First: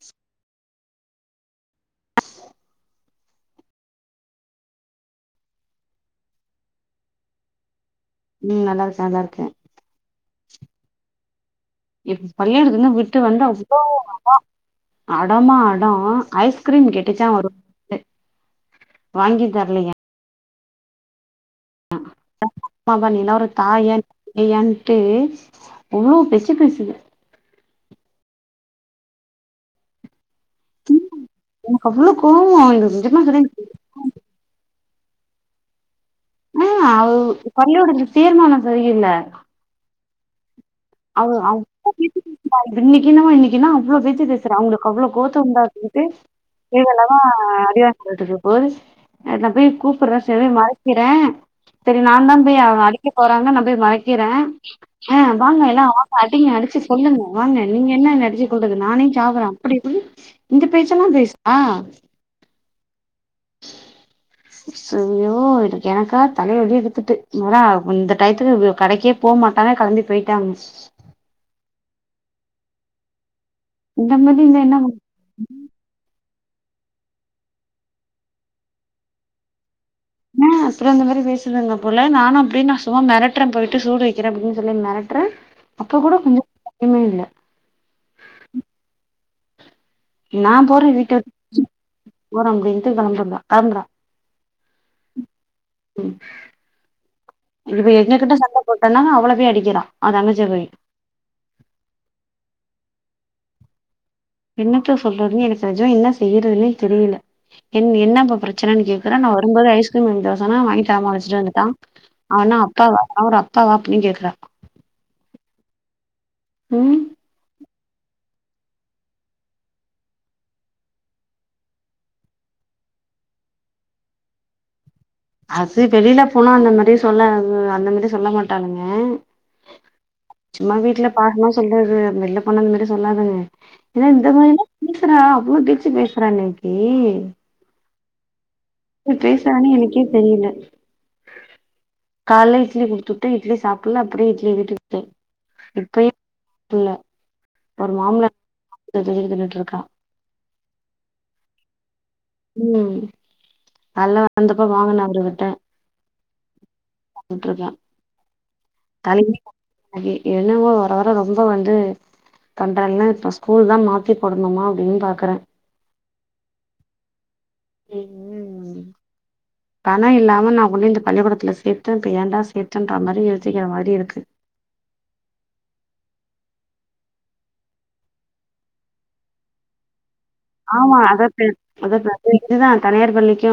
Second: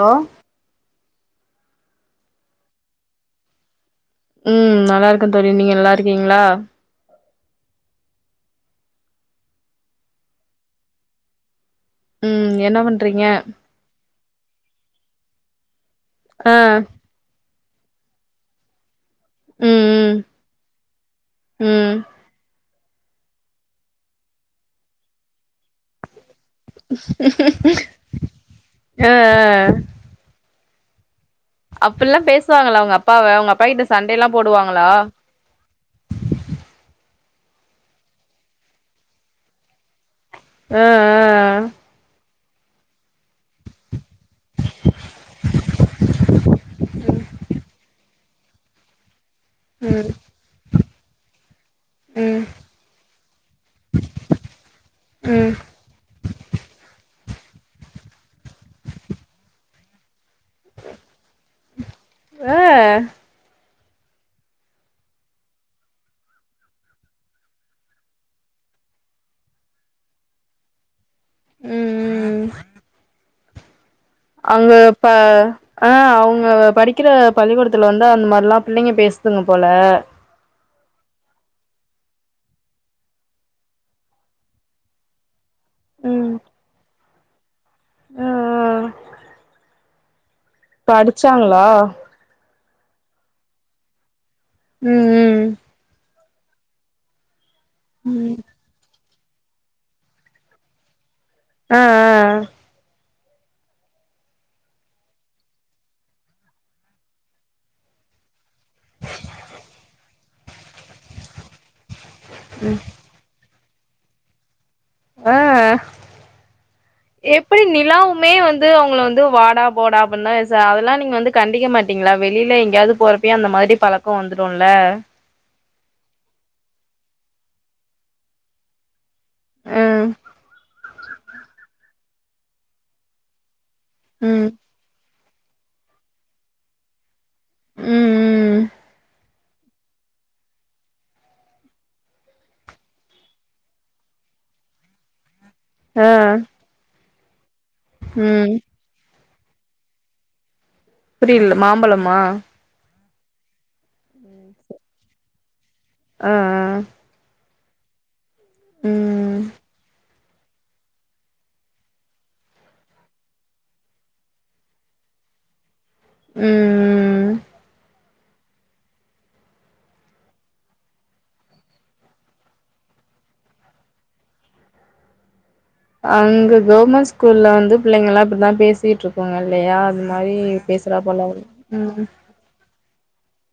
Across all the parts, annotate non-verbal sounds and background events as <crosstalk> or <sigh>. allow ம் நல்லா இருக்க தோழி நீங்க நல்லா இருக்கீங்ளா ம் நல்லா இருக்கே நல்லா இருக்கே இப்ப ம் என்ன பள்ளிக்குடத்துலருந்து விட்டு பண்றீங்க வந்து அவ்ளோ அடம் அடமா அ டோ ஆ ஐஸ்கிரீம் கெட்டிச்சா ஒரு <inaudible> வாங்கி தரலையா ம் ம் ம் பாப்பா நீலா ஒரு தாயா நீயான்ட்டு அவ்ளோ பேச்சி பேசு ஆ ஆ எனக்கு அவ்ளோ அப்டில்லா கோவோ பேசுவாங்களா அவுங்க எனக்கு நிஜமா அப்பாவ சொல்ல அவுங்க அப்பா கிட்ட சண்டைலா போடுவாங்களா ஆ அவு பல்லூட சீர்மானம் சரியில்ல ஆ ஆ அவ அவ்ளோ பேச்சி பேசுதா அது இன்னைக்கு என்னமோ இன்னைக்கு என்னா அவ்ளோ பேச்சி சி பேசறா அவுங்களுக்கு அவ்ளோ கோத்தம் இருந்தா கேட்டு இவெல்லவான் அடி ரோட்டுக்கு போது ஆ நா போயி ம் கூப்பற செலய மறைக்கிறே சரி நான் தான் ம் போயி அவன அடிக்க போறாங்க நா போயி மறிக்கிறன் ஆ ம் வாங்க எல்லாரு வாங்க அடிங்க அடிச்சி கொல்லுங்க வாங்க நீங்க என்ன அடிச்சி கொல்றது நானே சாவறே அப்டி இப்டி இந்த பேச்செல்லாம் பேசறா ஆ ஐயோ எனக்கு எனக்கா தலைவலி எடுத்துட்டு மேடா இந்த டயத்துக்கு கடைக்கே போ மாட்டாங்க கலம்பி போயிட்டாங்க ம் ம் இந்த மாரி இந்த அங்க என்ன இப்ப ஆ அவுங்க படிக்கிற பள்ளிக்கூடத்துல வந்து அந்த மாரிலா பிள்ளைங்க பேசுதுங்க போல இன்னா அப்றோம் இந்த மாரி பேசுதுங்க போல நானும் அப்டின் நா சும்மா மெரட்டறன் போயிட்டு சூடு வக்கிறன் அப்டின் சொல்லி மெரட்டற அப்ப கூட ம் கொஞ்சம் கூட பயமே இல்ல ஆ இப்ப அடிச்சாங்களா போற அப்டின்ட்டு கெளம்பிட்டிருந்தன் கெளம்பற ம் ம் ம் இவன் ம் எங்ககிட்ட சண்ட போட்டனா அவள போயி அடிக்கிறா அவ தங்கச்சிய போயி ஆ ஆ என்னத்தா சொல்றதுன்னு எனக்கு தெரிஞ்சிம் என்ன செய்றதுன்னே தெரியல என் என்னா கூப்பறத் சின்னன் கேக்கறன் நா வரும்போது ஐஸ்கிரீம் வாங்கி தர சொன்ன அவன் வாங்கி தராம அழைச்சிட்டு வந்துட்டான் அவனா அப்பாவா அவ ஒரு அப்பாவா அப்டின்னு கேக்கறா ஆ ம் எப்டி நிலாவுமே வந்து அவுங்கள வந்து வாடா போடா அப்டின்னுதா ஏசா அதல்லாம் நீங்க வந்து கண்டிக்க மாட்டீங்களா வெளியில எங்கயாவது போறப்பியு அந்த மாதிரி பழக்கம் வந்துடும் இல்ல அது வெளியில போனா அந்த மாரியே சொல்லாதுங்க அந்த மேரி சொல்ல மாட்டானுங்க ம் சும்மா வீட்ல பாக்கலா சொல்றது வெள்ல போனா அந்த மாதிரி சொல்லாதுங்க ஏனா இந்த ம் மாரிலாம் பேசுறா அவ்ளோ பேச்சி பேசறா இன்னைக்கி ம் ம் இவ பேசாறானே எனக்கே தெரியில கால்ல இட்லி குடுத்துட்டு இட்லி சாப்பல அப்டே இட்லி வீட்டுக்கு ஆ இப்பயு சாப்பல ஒரு மாமுலா ம் <inaudible> இட்லி தின்னுட்டு இருக்கா புரியில மாம்பழமா ம் அதல்லா ரந்துக்கோ வாங்கன அவுங்ககிட்ட ஆ திண்ட்ருக்கன் தலைவலி ம் <inaudible> எலும்பு வர வர ரொம்ப வந்து கண்றல்லா இப்ப ஸ்கூல்லாம் மாத்தி போடணுமா அப்டின் பாக்கறன் உம் <unintelligible> பணம் இல்லாம நா ஒன்னு இந்த பள்ளிக்கூடத்துல சேத்தே இப்ப ஏண்டா சேத்தேன்ற மாரி யோசிக்கிற மாரி இருக்கு அங்க கவுர்மெண்ட் ஸ்கூல்ல வந்து பிள்ளைங்கலா இப்டித்தா பேசிட்ருப்பாங்க இல்லயா அது மாரி பேசுறா ஆமா அத போல தெ அத ம் இதுதா தனியார் பள்ளிக்கோ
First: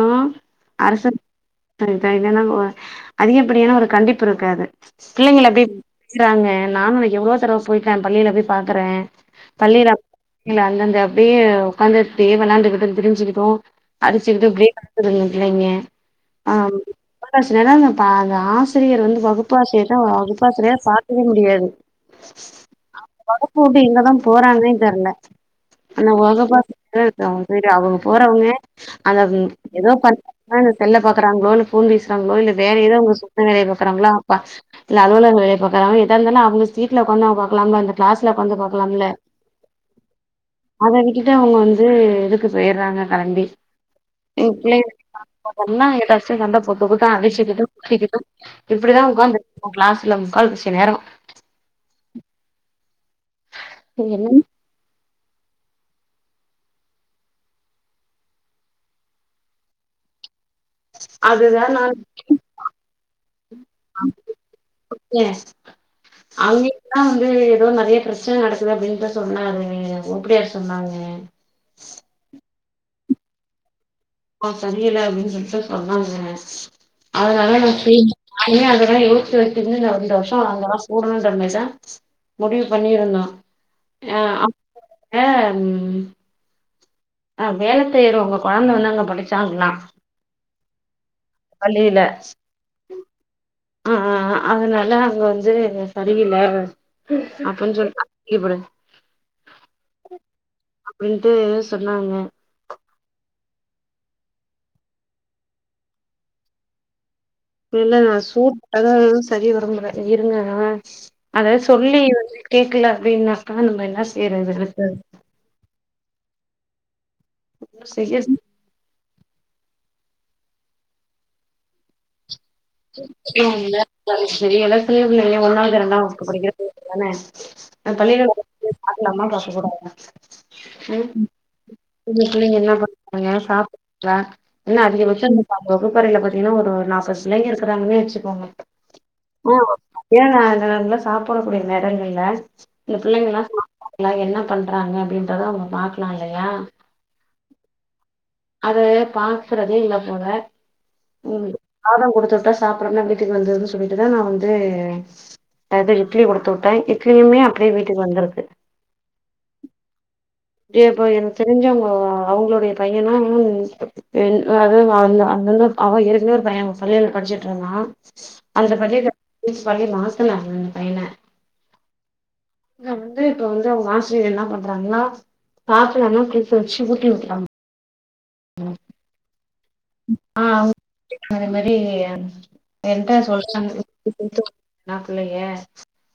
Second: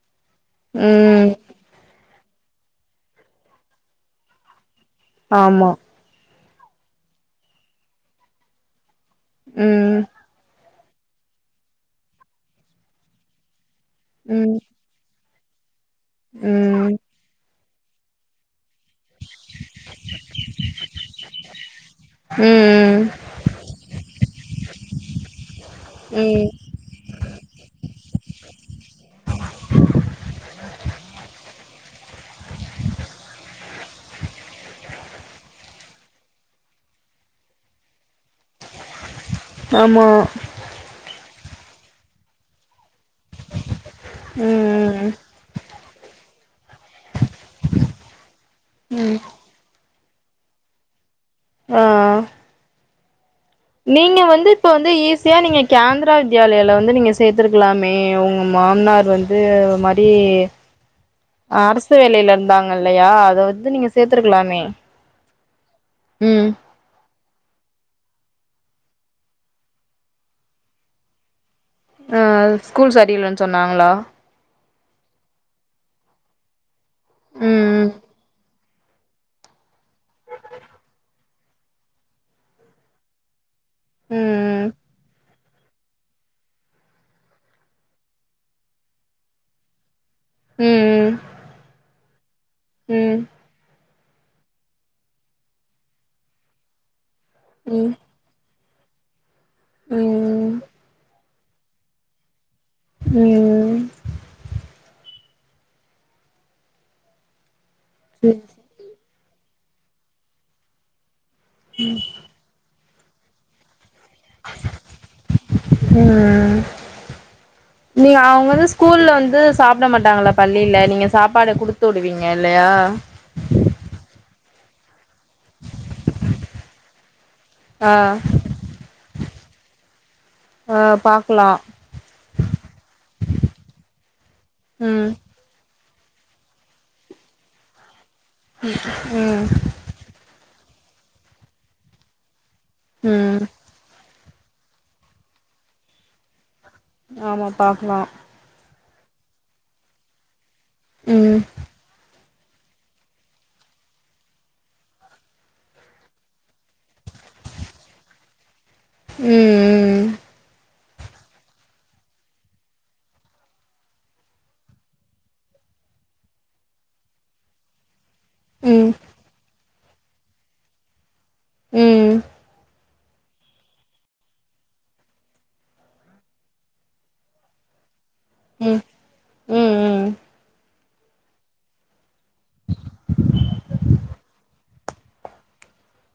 அரசு ம் துறை இப்ப என்னனா அதிகப்படியான ஒரு கண்டிப்பு இருக்காது பிள்ளைகள்ல எப்டி ஆமா நிக்குறாங்க நானு நா எவ்ளோ தடவ போயிட்டே பள்ளியில போய் பாக்கறே பள்ளியில ம் இல்ல அந்தந்த அப்டியே ஒக்காந்துட் தேவனான்டு பிரிஞ் பிரிஞ்சு நிப்போ அரசி வந்து ம் பிரேக்கப்ப திங்குதுங்க பிள்ளைங்க அ ம் புழுங்கல் அரிசி பாதாஸ் ஆசிரியர் வந்து வகுப்பாசிரியர் தான் வகுப்பாசிரியா பாக்கவே முடியாது ம் ம் வகுப்பு உட்டு எங்கதா போறாங்கன்னே தெர்ல ஆனா ம் வகுப்பாசி தல எழுத்து அவுங்க போயிட்டு அவுங்க போறவங்க அந்த ம் எதோ பண் ஒக்காந்து செல்ல பாக்குறாங்களோ இல்ல ஃபோன் பேசுறாங்களோ இல்ல வேற எதாவது உங்க சொந்த வேலைய பாக்குறாங்களா அப்பா இல்ல அலுவலகோ கடையாதுப்பா காலைல எட்டாவுதுனா அவுங்க சீட்ல ஒக்காந்தா பாக்கலாம்ல இல்ல கிளாஸ்ல ஒக்காந்து பாக்கலாம்லே ஆமா அத விட்டுட்டு அவுங்க வந்து எதுக்கு செய்யறாங்க கெளம்பி எங்க ம் பிள்ளை ம் இப்ப சொன்னா எதாச்சு சண்ட போட்டுக்கிட்டு அடிச்சுகிட்டு திட்டிகிட்டோ இப்படிதா ம் ஒக்காந்துட்ருப்போ கிளாஸ்ல முக்கால் வாசிநேரோ ஆ நீங்க என்ன வந்து இப்போ வந்து ஈஸியா நீங்க கேந்தரா வித்யாலயால வந்து நீங்க சேத்துருக்கலாமே உங்க மாம்னார் வந் இது அது மாரி அதுதா நா அரசு வேலையில இருந்தாங்க இல்லையா அத வந்து நீங்க சேத்துருக்கலாமே எஸ் உம் அங்கயுதா வந்து எதோ நறைய பிரச்சனை நடக்குது அப்டின்னுட்டுதா சொன்னாங் ஓப்புடியா சொன்னாங்க ஆ ஸ்கூல் சரியில்லன்னு சொன்னாங்களா அ சரியில்ல அப்டீன்னு சொல்லிட்டு சொன்னாங்க அதனால நா ம் போய் இனிமே அதலா யோசிச்சு வெச்சன்னு இன்னு நா ரெண்டு வர்ஷோ அங்கதா ஸ்டூடண்ட் அட்மிஷன் முடிவு பண்ணியிருந்தோ அ அப் ம் அ உம் ஆ வேல செய்றோவுங்க கொழந்த வந்து அங்க படிச்சாங்லா ம் ம் பள்ளியில உம் ஆ ஆ அதனால அங்க வந்து சரியில்ல அப்டீன்னு ம் சொல்ட் இப்புடி ம் அப்டீன்ட்டு சொன்னாங்க ம் இல்ல நா சூட் அத சரி வர விரும்புறே இருங்க நா அத சொல்லி வந்து கேக்கல அப்டீன்னாக்கா நம்ம இன்னா செய்றது அதுக்கு அ நீ செய்ய அவுங்கதா சொ ஸ்கூல்ல வந்து சாப்ட மாட்டாங்களா பள்ளியில நீங்க சாப்பாடு குடுத்து விடுவீங்க இல்லயா சரி எல்லா சின்ன பிள்ளைங்க ஒன்னாவது இரண்டாம்க்கு படிக்கிறது பிள்ளைங்க தானே ஆ நா பள்ளிக்கூடோ <unintelligible> போய் பாக்கலாமா பாக்க கூடாதா ஆ பாக்கலா உங்க பிள்ளங்க இன்னா பண்றாங்க சாப்ட்டீங்கலா என்ன ம் அதிகபட்சம் வகுப்பறையில பாத்தீங்னா ஒரு நாற்பது பிள்ளைங்க இருக்கிறாங்கன்னே வச்சுக்கோங்க ம் ஏனா அந்த நல்ல நேரத்தல சாப்டக்கூடிய நேரங்கள்ல இந்த ம் பிள்ளைங்கல்லா சாப் டிங்லா என்ன பண்றாங்க அப்டின்றத அவுங்க பாக்லா இல்லையா ஆமா பாக்னோ அத பாக்கறதே இல்ல மேத ம் சாதம் குடுத்துட்டாஸ் சாப்டாம வீட்டுக்கு வந்துன்னு சொல்லிட்டு தா நா வந்து அது இட்லி குடுத்துவுட்ட இட்லியுமே அப்டியே வீட்டுக்கு வந்திருது ம் ம் ஏப்பா எனக்கு தெரிஞ்சவுங்கோ அவுங்ளுடைய பையனோனு என் அது வாழ்ந்தா அந்தந்த அவ ஏற்கனவே ஒரு பைய சொல்லலே படிச்சிட்டு இருந்தா ம் அந்த ம் பள்ளில <inaudible> மாஸ்ட்டன் ஆக்குன அந்த பையன ம் இங்க வந்து இப்ப வந்து அவுங்க ஆசிரியர் என்ன பண்றாங்னா சாப்லன்னா புடிச்சி வச்சி ஊட்டி உட்டுறாங்க ம் அதே மாரி யம் <inaudible>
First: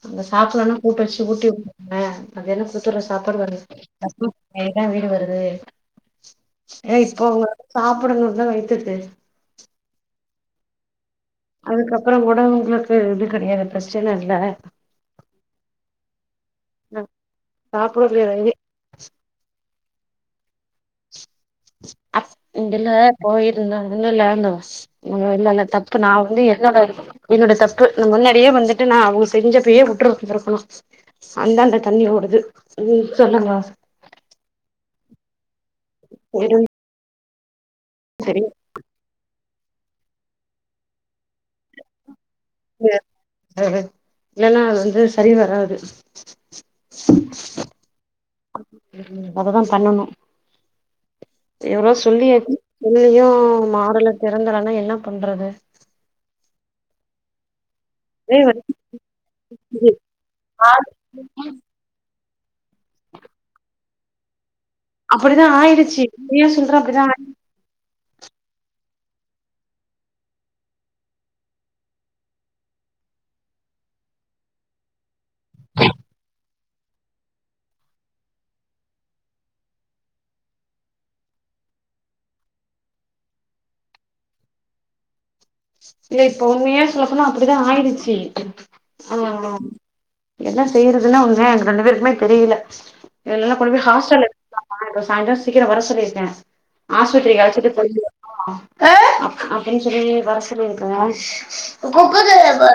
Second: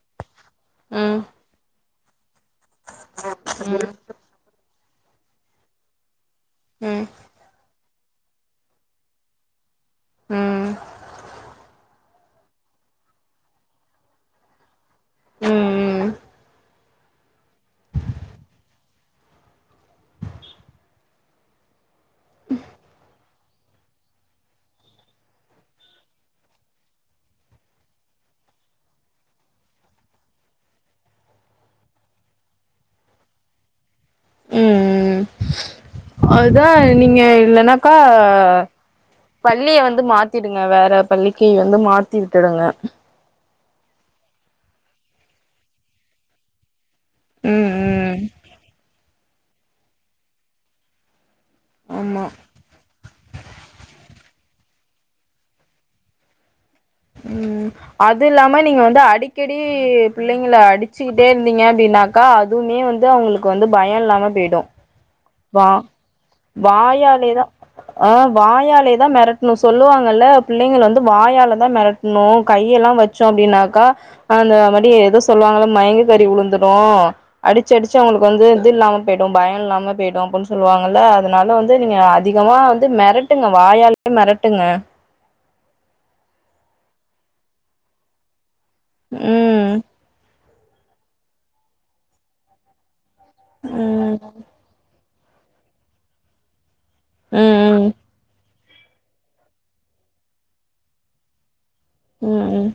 அந்த சாப்ல்லன்னா கூட்டு வச்சு ம் ஊட்டி உடுனுல அது என்ன குடுத்துற சாப்பாடு <inaudible> அதுதா விடு வருது ம் ஏ போ சாப்புடுனுனா வீட்டுக்கு அ அதுக்கப்றோ கூட உங்ளுக்கு இது கெடயாது பிரச்சன இல்ல ம் ம் பாப்பற்லே இது அப் இதுல போய் இருந்த இன்னு லேண்ட் வாஷ் இல்ல இல்ல தப்பு நா வந்து என்னோட இதுக்கு என்னோட தப்பு நா முன்னாடியே வந்துட்டு நா அவுங்க செஞ்சப்பயே உட்ருந்ருக்கனோ அந்தா இந்த தண்ணி வருது சொன்னமிலா ம் ம் அது எதுவும் தா நீங்க இல்லனாக்கா சரி பள்ளிய வந்து மாத்திடுங்க வேற பள்ளிக்கி வந்து மாத்தி விட்டடங்க இல்லன்னா அது வந்து சரி வராது ம் ம் அததா பண்ணனு எவ்ளோ ஆமா சொல்லிய <unintelligible> மாறல திறந்தலனா என்ன பண்றது ம் அது ஒரே இல்லாம நீங்க வந்து அடிக்கடி வலிக்குது பிள்ளைங்கல்ல அடிச் ச்சிக்கிட்டே இருந்தீங்க அப்டன்னாங்கா அதுவுமே வந்து அவுங்களுக்கு வந்து பய இல்லாம போய்டு அப்டிதா வா ஆயிடுச்சு உண்மையா சொல்ற அப்டிதா ஆயிடுச்சு வாயாலே தா அ வாயாலே தா மெரட்னோ சொல்லுவாங்கல்ல பிள்ளைங்கல்ல வந்து வாயால தா மெரட் னோ கையெல்லா வச்சோ அப்டின்னாக்கா அந்த மாரி ஏதோ சொல்லுவாங்கல்ல மயங்கி கறி உளுந்துரோ அடிச்சி அடிச்சி அவுங்களுக்கு வந்து இது இல்லாம போயிடோ பயோ இல்லாம போயிடோ அப்புன் சொல்லுவாங்கல்ல அதனால வந்து நீங்க அதிகமா வந்து மெரட்டுங்க வாயாலயே மெரட்டுங்க இல்ல இப்ப உண்மையா சொல்ல போனா அப்டிதா ஆயிடுச்சி ஆ ஆ ம் என்ன செய்யறதுன்னே ஒன்னுமே எங்க ரெண்டு பேருக்குமே தெரியல எதுலல்லா கொண்டு போய் ம் ஹாஸ்ட்டல்ல ம் எதா ஆழச்சிட்டுய் போ ம் <inaudible> அப்டின்னு சொல்லி வர சொல்லிருக்கங்க ம்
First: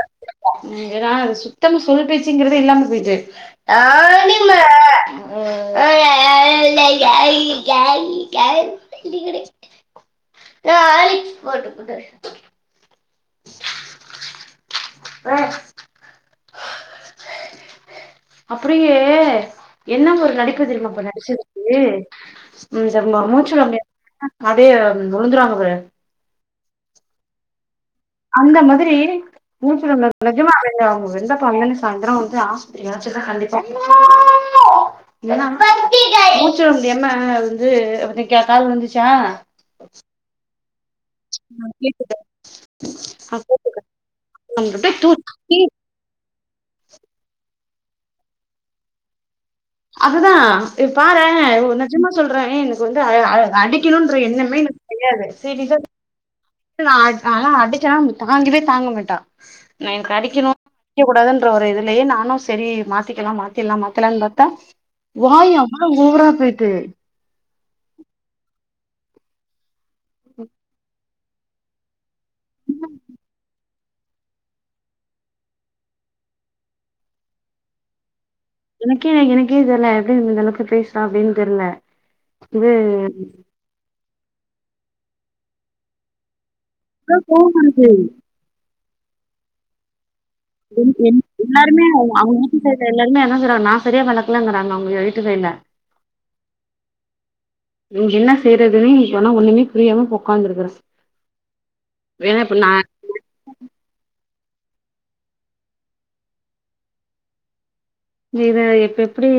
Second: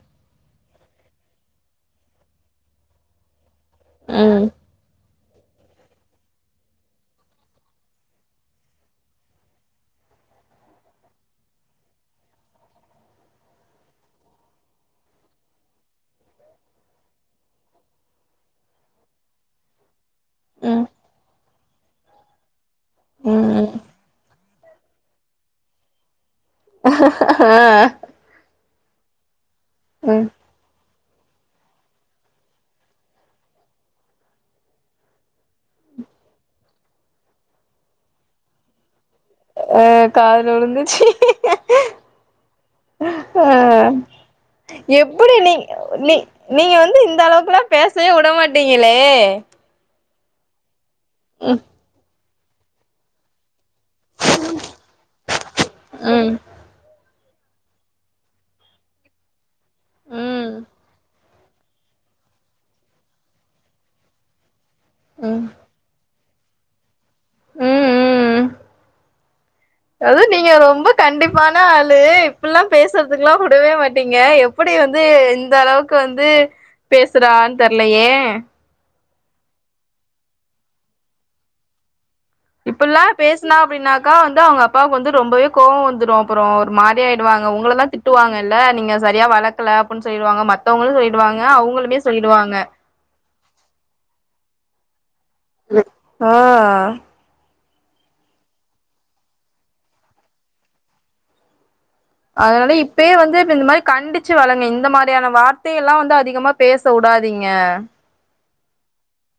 ம் ஏனா அது சுத்தம் சொல் பேச்சுங்றதே இல்லாம போயிட்டு அ ம் <inaudible> <inaudible> ஒ ஆயி போட்டு குடு <inaudible> ஆ அப்டியே என்ன ஒரு நடிப்பு ம் தெரியும்மா அப்ப நடிச்சது ஏ உ ம் மூச்ச ம் <unintelligible> அதே விழுந்துராங்க ஆ அந்த மாதிரி மூச்சல ம் நிஜமாவே ஆ வெந்த பண்ணன்னு சாயந்திர வந்து ஆஸ்பத்திரி ஏதாச்சு நா கண்டிப்பா மூச்சு விட முடியமா வந்து இன்னைக்கு யாருக்காவது வந்துச்சா அ காதுல விழுந்துச்சு ஆ எப்டி நீங் <unintelligible> நீ நீங்க வந்து இந்த அளவுக்குல்லா பேசவே விடமாட்டீங்களே அது தா பாரே ம் நிஜமா சொல்றே எனக்கு வந்து அடி னும்ன்ற எண்ணமே எனக்கு கிடையாது சீரியஸா ம் நா ஆனா அடிச்சேன்னா தாங்கிவே தாங்க மாட்டா நா எனக்கு அடிக்கணு ம் அடிக்க கூடாதுன்ற ஒரு இதுலயே நானு சரி மாத்திக்கலாம மாத்திலா மாத்தலாம்னு பாத்தா ம் வாயு அவள ஊவரா போயிட்டு ம் ம் அது நீங்க ரொம்ப கண்டிப்பான ஆளு இப்பல்லா பேசுறதுக்குல்லா விடவே மாட் நீங்க எப்டி வந்து இந்த அளவுக்கு வந்து பேசுறான்னு தெரிலையே எனக்கே எனக்கே தெரில எப்டி இந்த அளவுக்கு பேசுறா அப்டின்னு தெரில இப்பல்லா பேசுனா அப்டின்னாக்கா வந்து அவங்க அப்பாவுக்கு வந்து ரொம்பவே கோவ வந்துரு அப்புற ஒரு மா ஆயிடுவாங்க உங்கள தா திட்டுவாங்க இல்ல நீங்க சரியா வளக்கல அப்பின்னு சொல்லிடுவாங்க மத்த மத்தவங்களு சொல்லிடுவாங்க எல்லாருமே அவங்களுமே அவங்க சொல்லிடுவாங்க வீட்டு எல்லாருமே என்ன செய்றாங்க நா சரியா வளக் கலங்குறாங்க அவங்க வீட்டு சைடுல ஆ நீங்க என்ன செய்யறதுன்னே சொன்னா ஒண்ணுமே புரியாம உக்காந்துருக்கறே அதனால இப் ப்பே வந்து இப்ப இந்த மாதிரி கண்டிச்சு வளங்க இந்த மாதிரியான வார்த்தை எல்லா வந்து அதிகமா பேச விடாதீங்க ஜீவ இப்ப எப்டி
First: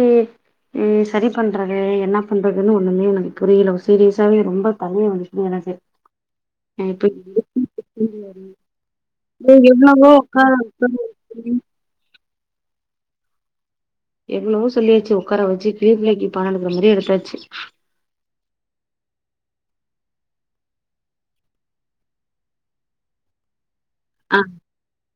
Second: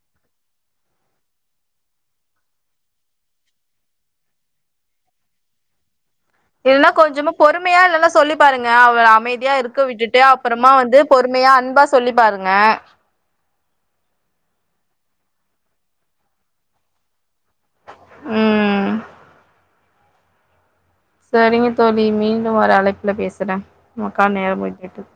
இது சரி பண்றது என்ன பண்றதுன்னு ஒண்ணுமே எனக்கு புரியல சீரியஸாவே ரொம்ப தலை வலிக்குது எனக்கு இல்ல கொஞ்சமா இப்ப பொறுமையா இல்லன்னா சொல்லி பாருங்க அவ நீ அமைதியா இருக்க எவ்ளவோ விட்டுட்டு உக்கார அப்புறமா உக்கார வந்து பொறுமையா வச்சு அன்பா சொல்லி பாருங்க எவ்வளவோ சொல்லியாச்சு உக்கார வச்சு கிளிபில்லைக்கு பாடம் நடத்துற மாரி எடுத்தாச்சு அ சரிங்க தோழி மீண்டும் வர அழைப்பில பேசுறே மக்கால் ஆ நேரம் போயிகிட்டு இருக்